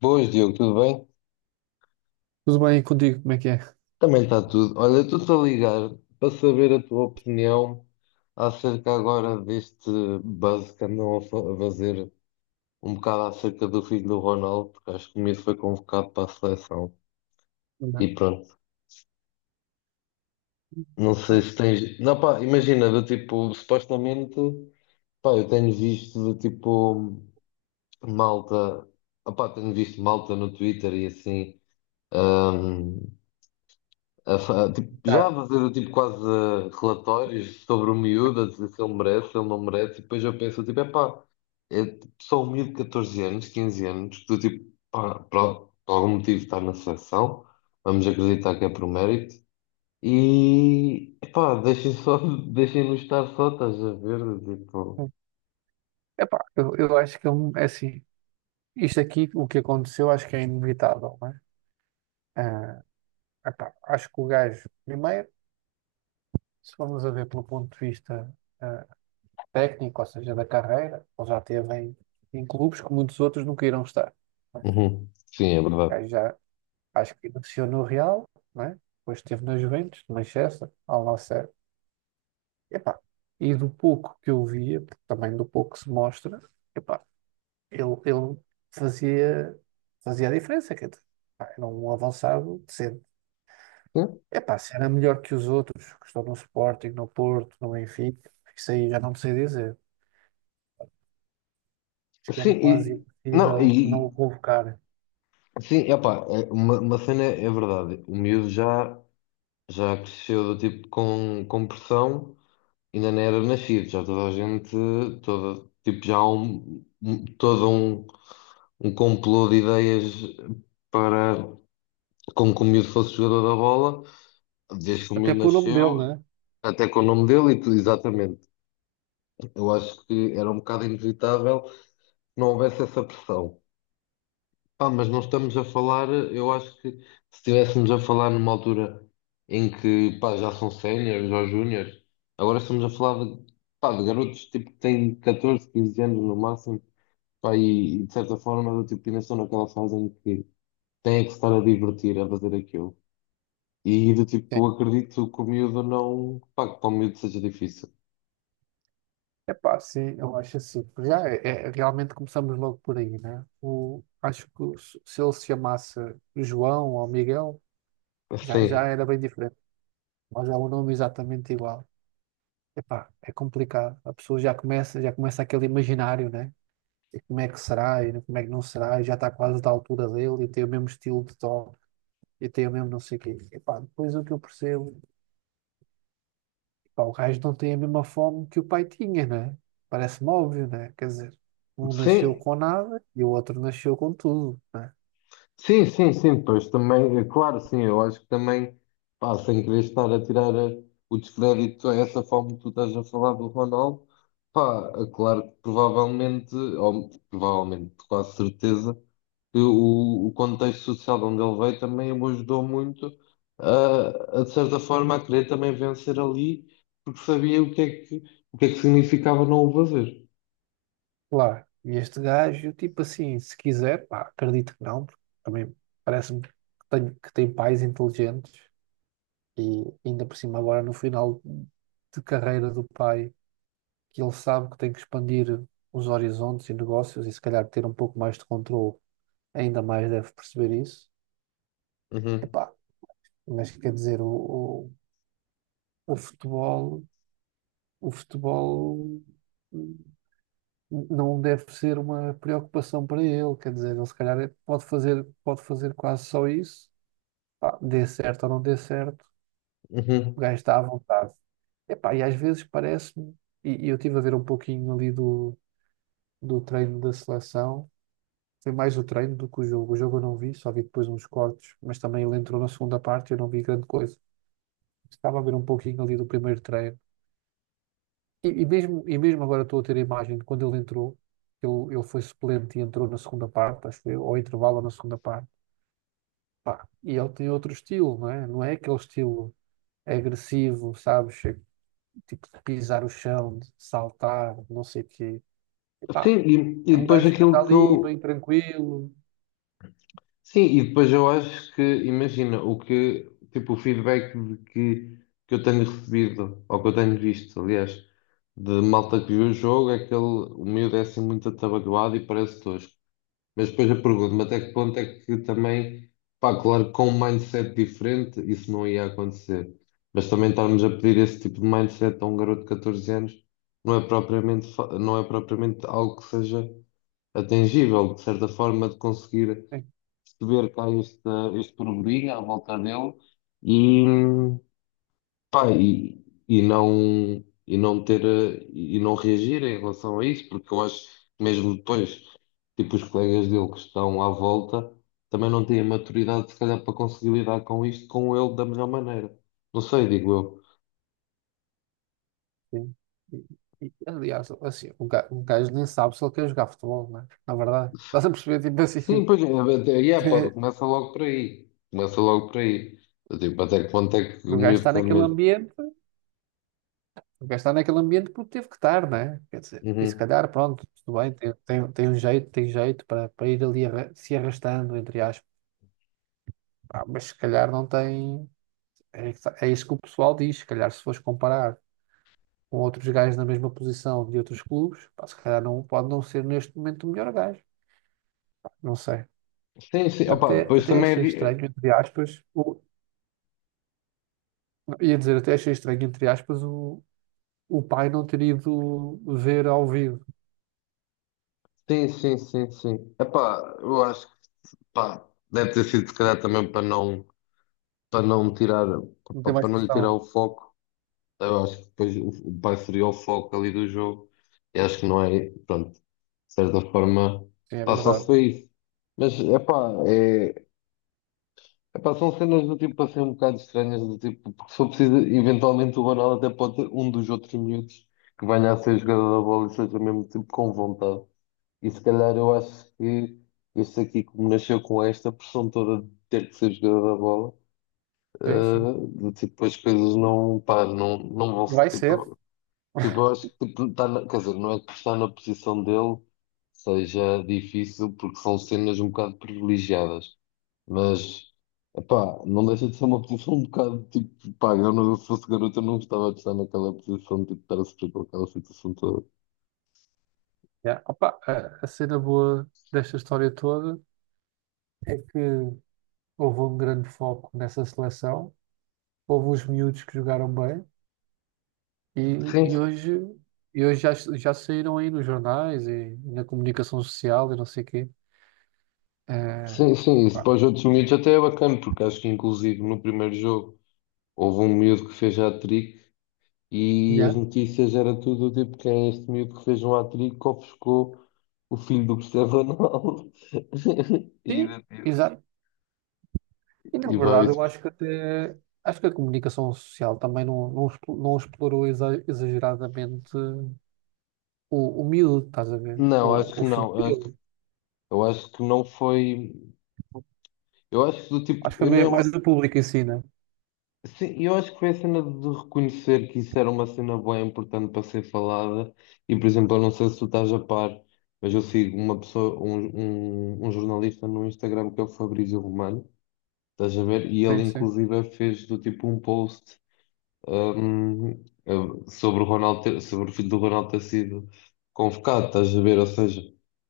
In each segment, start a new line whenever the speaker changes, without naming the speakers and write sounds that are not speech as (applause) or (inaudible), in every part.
Boas, Diogo, tudo bem?
Tudo bem contigo? Como é que é?
Também está tudo. Olha, estou-te a ligar para saber a tua opinião acerca agora deste buzz que andam a fazer um bocado acerca do filho do Ronaldo, porque acho que o miúdo foi convocado para a seleção. E
Olá.
pronto, não sei se tens. Não, pá, imagina, do tipo, supostamente, pá, eu tenho visto do tipo malta, opá, tenho visto malta no Twitter e assim. hum, tipo, já
Cara,
a fazer tipo, quase relatórios sobre o miúdo, a dizer se ele merece, se ele não merece, e depois eu penso, tipo, epá, é tipo, só um miúdo de 14 anos, 15 anos, que tu, tipo, pá, por algum motivo está na seleção, vamos acreditar que é por mérito, e, epá, deixem só, (laughs) deixem-nos estar só, estás a ver, tipo...
epá, eu acho que é assim, isto aqui, o que aconteceu, acho que é inevitável, não é? Ah, Epá, acho que o gajo, primeiro, se formos a ver pelo ponto de vista ah, técnico, ou seja, da carreira, ele já esteve em clubes que muitos outros nunca irão estar. Não é? O
Uhum. Sim, é verdade.
gajo já, acho que iniciou no Real, não é? Depois esteve na Juventus, no Manchester, ao Al Nassr. Epá, e do pouco que eu via, porque também do pouco que se mostra, epá, ele fazia, fazia a diferença. Quer dizer, pá, era um avançado decente. Epá, se era melhor que os outros, que estão no Sporting, no Porto, no Benfica, isso aí já não me sei dizer. Acho que
Sim,
era quase
e, não,
impossível não
e,
o convocar.
sim, epá, é, uma cena é verdade, o miúdo já cresceu do tipo com pressão, ainda não era nascido, já toda a gente, toda, tipo, já há todo um complô de ideias para como que o miúdo fosse jogador da bola, desde que o
Até
miúdo
pelo nome dele,
nasceu,
né?
até com o nome dele e tudo, exatamente. Eu acho que era um bocado inevitável que não houvesse essa pressão. Ah, mas não estamos a falar, eu acho que se estivéssemos a falar numa altura em que, pá, já são séniores ou júniores, agora estamos a falar de, pá, de garotos tipo que têm 14, 15 anos no máximo, pá, e de certa forma do tipo ainda estão naquela fase em que têm que se estar a divertir, a fazer aquilo. E do
Sim.
tipo, acredito que o miúdo não, pá, que para o miúdo seja difícil.
Epá, sim, eu acho assim. Porque já realmente começamos logo por aí, né? Acho que se ele se chamasse João ou Miguel, já
Sim,
era bem diferente. Mas é um nome exatamente igual. Epá, é complicado. A pessoa já começa aquele imaginário, né? E como é que será e como é que não será, e já está quase da altura dele e tem o mesmo estilo de tom e tem o mesmo não sei o quê. Epá, depois o que eu percebo, epá, o gajo não tem a mesma fome que o pai tinha, né? Parece-me óbvio, né? Quer dizer, um nasceu
sim,
com nada e o outro nasceu com tudo, né?
sim, sim, sim, depois também, é claro, sim, eu acho que também, pá, sem querer estar a tirar o descrédito a essa forma que tu estás a falar do Ronaldo, pá, é claro que provavelmente, ou provavelmente, quase certeza, que o contexto social de onde ele veio também o ajudou muito a, de certa forma, a querer também vencer ali, porque sabia o que é que, o que é que significava não o fazer.
Claro. E este gajo, tipo assim, se quiser, pá, acredito que não, porque também parece-me que que tem pais inteligentes. E ainda por cima, agora no final de carreira do pai, que ele sabe que tem que expandir os horizontes e negócios e se calhar ter um pouco mais de controle, ainda mais deve perceber isso.
Uhum,
Epá, mas quer dizer, o, o futebol, o futebol hum, não deve ser uma preocupação para ele, quer dizer, ele se calhar pode fazer quase só isso, pá, dê certo ou não dê certo. O
uhum.
gajo está à vontade. Epá, e às vezes parece-me, e eu estive a ver um pouquinho ali do, do treino da seleção, foi mais o treino do que o jogo. O jogo eu não vi, só vi depois uns cortes, mas também ele entrou na segunda parte e eu não vi grande coisa. Estava a ver um pouquinho ali do primeiro treino. E, e mesmo agora estou a ter a imagem de quando ele entrou, ele foi suplente e entrou na segunda parte, acho que foi, ou intervalo ou na segunda parte. Pá, e ele tem outro estilo, não é? Não é aquele estilo agressivo, sabes? Tipo de pisar o chão, de saltar, não sei o quê.
Sim,
Epá,
e
é um
depois
gajo que anda
aquilo que
ali, bem
eu,
tranquilo.
sim, e depois eu acho que, imagina, o que, tipo, o feedback de que eu tenho recebido, ou que eu tenho visto, aliás, de malta que viu o jogo, é que ele, o miúdo é assim muito atabalhoado e parece tosco. Mas depois eu pergunto-me até que ponto é que também, pá, claro, que com um mindset diferente isso não ia acontecer. Mas também estarmos a pedir esse tipo de mindset a um garoto de 14 anos não é propriamente, não é propriamente algo que seja atingível, de certa forma, de conseguir
É,
perceber que há este burburinho à volta dele e, pá, e não ter, e não reagir em relação a isso, porque eu acho que mesmo depois, tipo, os colegas dele que estão à volta também não têm a maturidade, se calhar, para conseguir lidar com isto com ele da melhor maneira. Não sei, digo eu.
sim. E, e, aliás, assim, um gajo nem sabe se ele quer jogar futebol, não é? Na verdade, (laughs) estás a perceber, tipo
Sim,
assim,
pois, é, pá,
(laughs)
começa logo por aí. Começa logo por aí. Tipo, até que ponto é que o
o gajo
miúdo
está
quer
naquele
mesmo.
ambiente, o gajo está naquele ambiente porque teve que estar, não é? Quer dizer, e se
Uhum.
calhar, pronto, tudo bem, tem um jeito, tem jeito para, para ir ali se arrastando, entre aspas. Pá, mas se calhar não tem. É, é isso que o pessoal diz, se calhar se fores comparar com outros gajos na mesma posição de outros clubes, pá, se calhar não, pode não ser neste momento o melhor gajo. Não sei.
Sim, sim, opa, pois
Até
também é.
achei
di-
estranho, entre aspas, ia dizer, até achei estranho, entre aspas, o pai não ter ido ver ao vivo.
Sim, sim, sim, sim. Epá, eu acho que pá, deve ter sido se calhar também para não tirar,
Não
para,
tem mais
para não lhe tirar o
pressão.
foco. Eu acho que depois o pai seria o foco ali do jogo. E acho que não é, pronto, de certa forma,
Sim, é
pá, só se
verdade.
foi isso. Mas epá, é, epá, são cenas do tipo assim um bocado estranhas, do tipo, porque se for preciso, eventualmente o Banal até pode ter um dos outros miúdos que venha a ser jogador da bola e seja mesmo tipo com vontade. E se calhar eu acho que este aqui, como nasceu com esta pressão toda de ter que ser jogador da bola,
Sim, sim.
tipo, as coisas não, pá, não vão se,
Vai ser.
tipo, tipo, eu acho que tipo, quer dizer, não é que estar na posição dele seja difícil, porque são cenas um bocado privilegiadas, mas, pá, não deixa de ser uma posição um bocado, tipo, pá, eu não, se fosse garoto eu não gostava de estar naquela posição, tipo, de estar a sofrer com aquela situação toda.
Yeah. Opa, a cena boa desta história toda é que houve um grande foco nessa seleção, houve os miúdos que jogaram bem. E, e
Sim,
hoje, e hoje já, já saíram aí nos jornais e na comunicação social e não sei o quê. Eh,
sim, sim, isso
pá,
para os outros miúdos até é bacana, porque acho que inclusive no primeiro jogo houve um miúdo que fez hat-trick e as
já.
notícias era tudo tipo quem é este miúdo que fez um hat-trick que ofuscou o filho do Cristiano Ronaldo. (laughs) E,
Sim, exato. E na
e vai.
verdade eu acho que até, acho que a comunicação social também não explorou exageradamente o miúdo, estás a ver?
Não, acho que
O filho
não.
dele.
Eu acho que não foi. Eu acho que do tipo,
Acho que foi
eu nem.
mesmo mais o público em si, né?
Sim, eu acho que foi a cena de reconhecer que isso era uma cena bem importante para ser falada. E, por exemplo, eu não sei se tu estás a par, mas eu sigo uma pessoa, um jornalista no Instagram que é o Fabrício Romano, estás a ver? E ele,
Sim, sim.
inclusive, fez do tipo um post sobre o filho do Ronaldo ter sido convocado, estás a ver? Ou seja,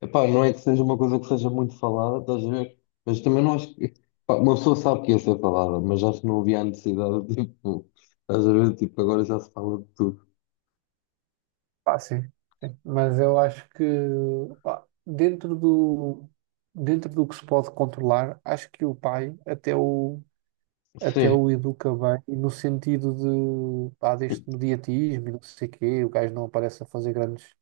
epá, não é que seja uma coisa que seja muito falada, estás a ver? Mas também não acho que, pá, uma pessoa sabe que ia ser falada, mas acho que não havia a necessidade, (laughs) tipo, estás a ver? Tipo, agora já se fala de tudo.
Ah, sim. Mas eu acho que pá, dentro do que se pode controlar, acho que o pai até até o
Sim,
educa bem, e no sentido de, pá, deste mediatismo e não sei quê, o gajo não aparece a fazer grandes.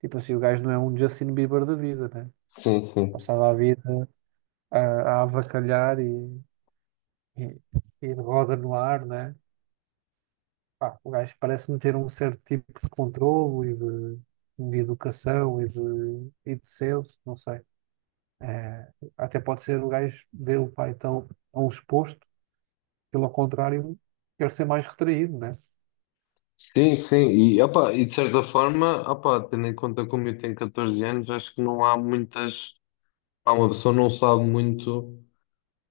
Tipo assim, o gajo não é um Justin Bieber da vida, né?
sim, sim.
Passava a vida a avacalhar e, e de roda no ar, né? Pá, o gajo parece-me ter um certo tipo de controlo e de, e de senso, não sei. Eh, até pode ser o gajo ver o pai tão exposto, pelo contrário, quer ser mais retraído, né?
Sim, sim. E, opá, e de certa forma, opá, tendo em conta como eu tenho 14 anos, acho que não há muitas. Pá, uma pessoa não sabe muito.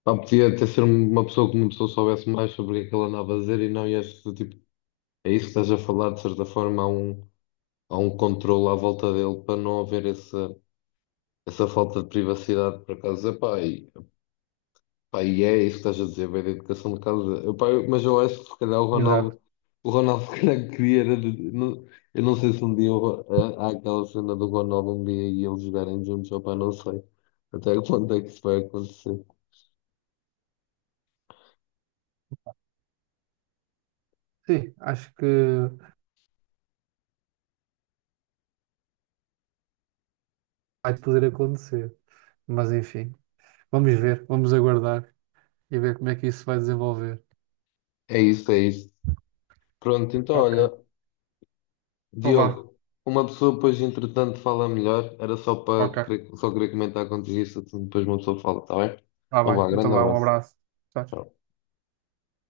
Pá, podia até ser um, uma pessoa que uma pessoa soubesse mais sobre o que é que ele andava a dizer e não ias, tipo, é isso que estás a falar, de certa forma, há um controle à volta dele para não haver essa falta de privacidade, por acaso, epá, e, epá, e é isso que estás a dizer, bem, da educação de casa, epá, mas eu acho que se calhar o
Exato.
Ronaldo, o Ronaldo (laughs) se calhar queria, era de- não- eu não sei se um dia há aquela cena do Ronaldo um dia e eles jogarem juntos, opá, não sei até quando é que isso vai acontecer.
Sim, acho que vai poder acontecer. Mas enfim, vamos ver, vamos aguardar e ver como é que isso vai desenvolver.
É isso, é isso. Pronto, então
Ok.
olha.
Então vá,
Diogo, uma pessoa depois entretanto fala melhor, era só
ok.
só querer comentar contigo isso, depois uma pessoa fala, está bem?
Tá
Então
bem.
vá,
Então
grande
vá, um
abraço.
abraço. Tchau.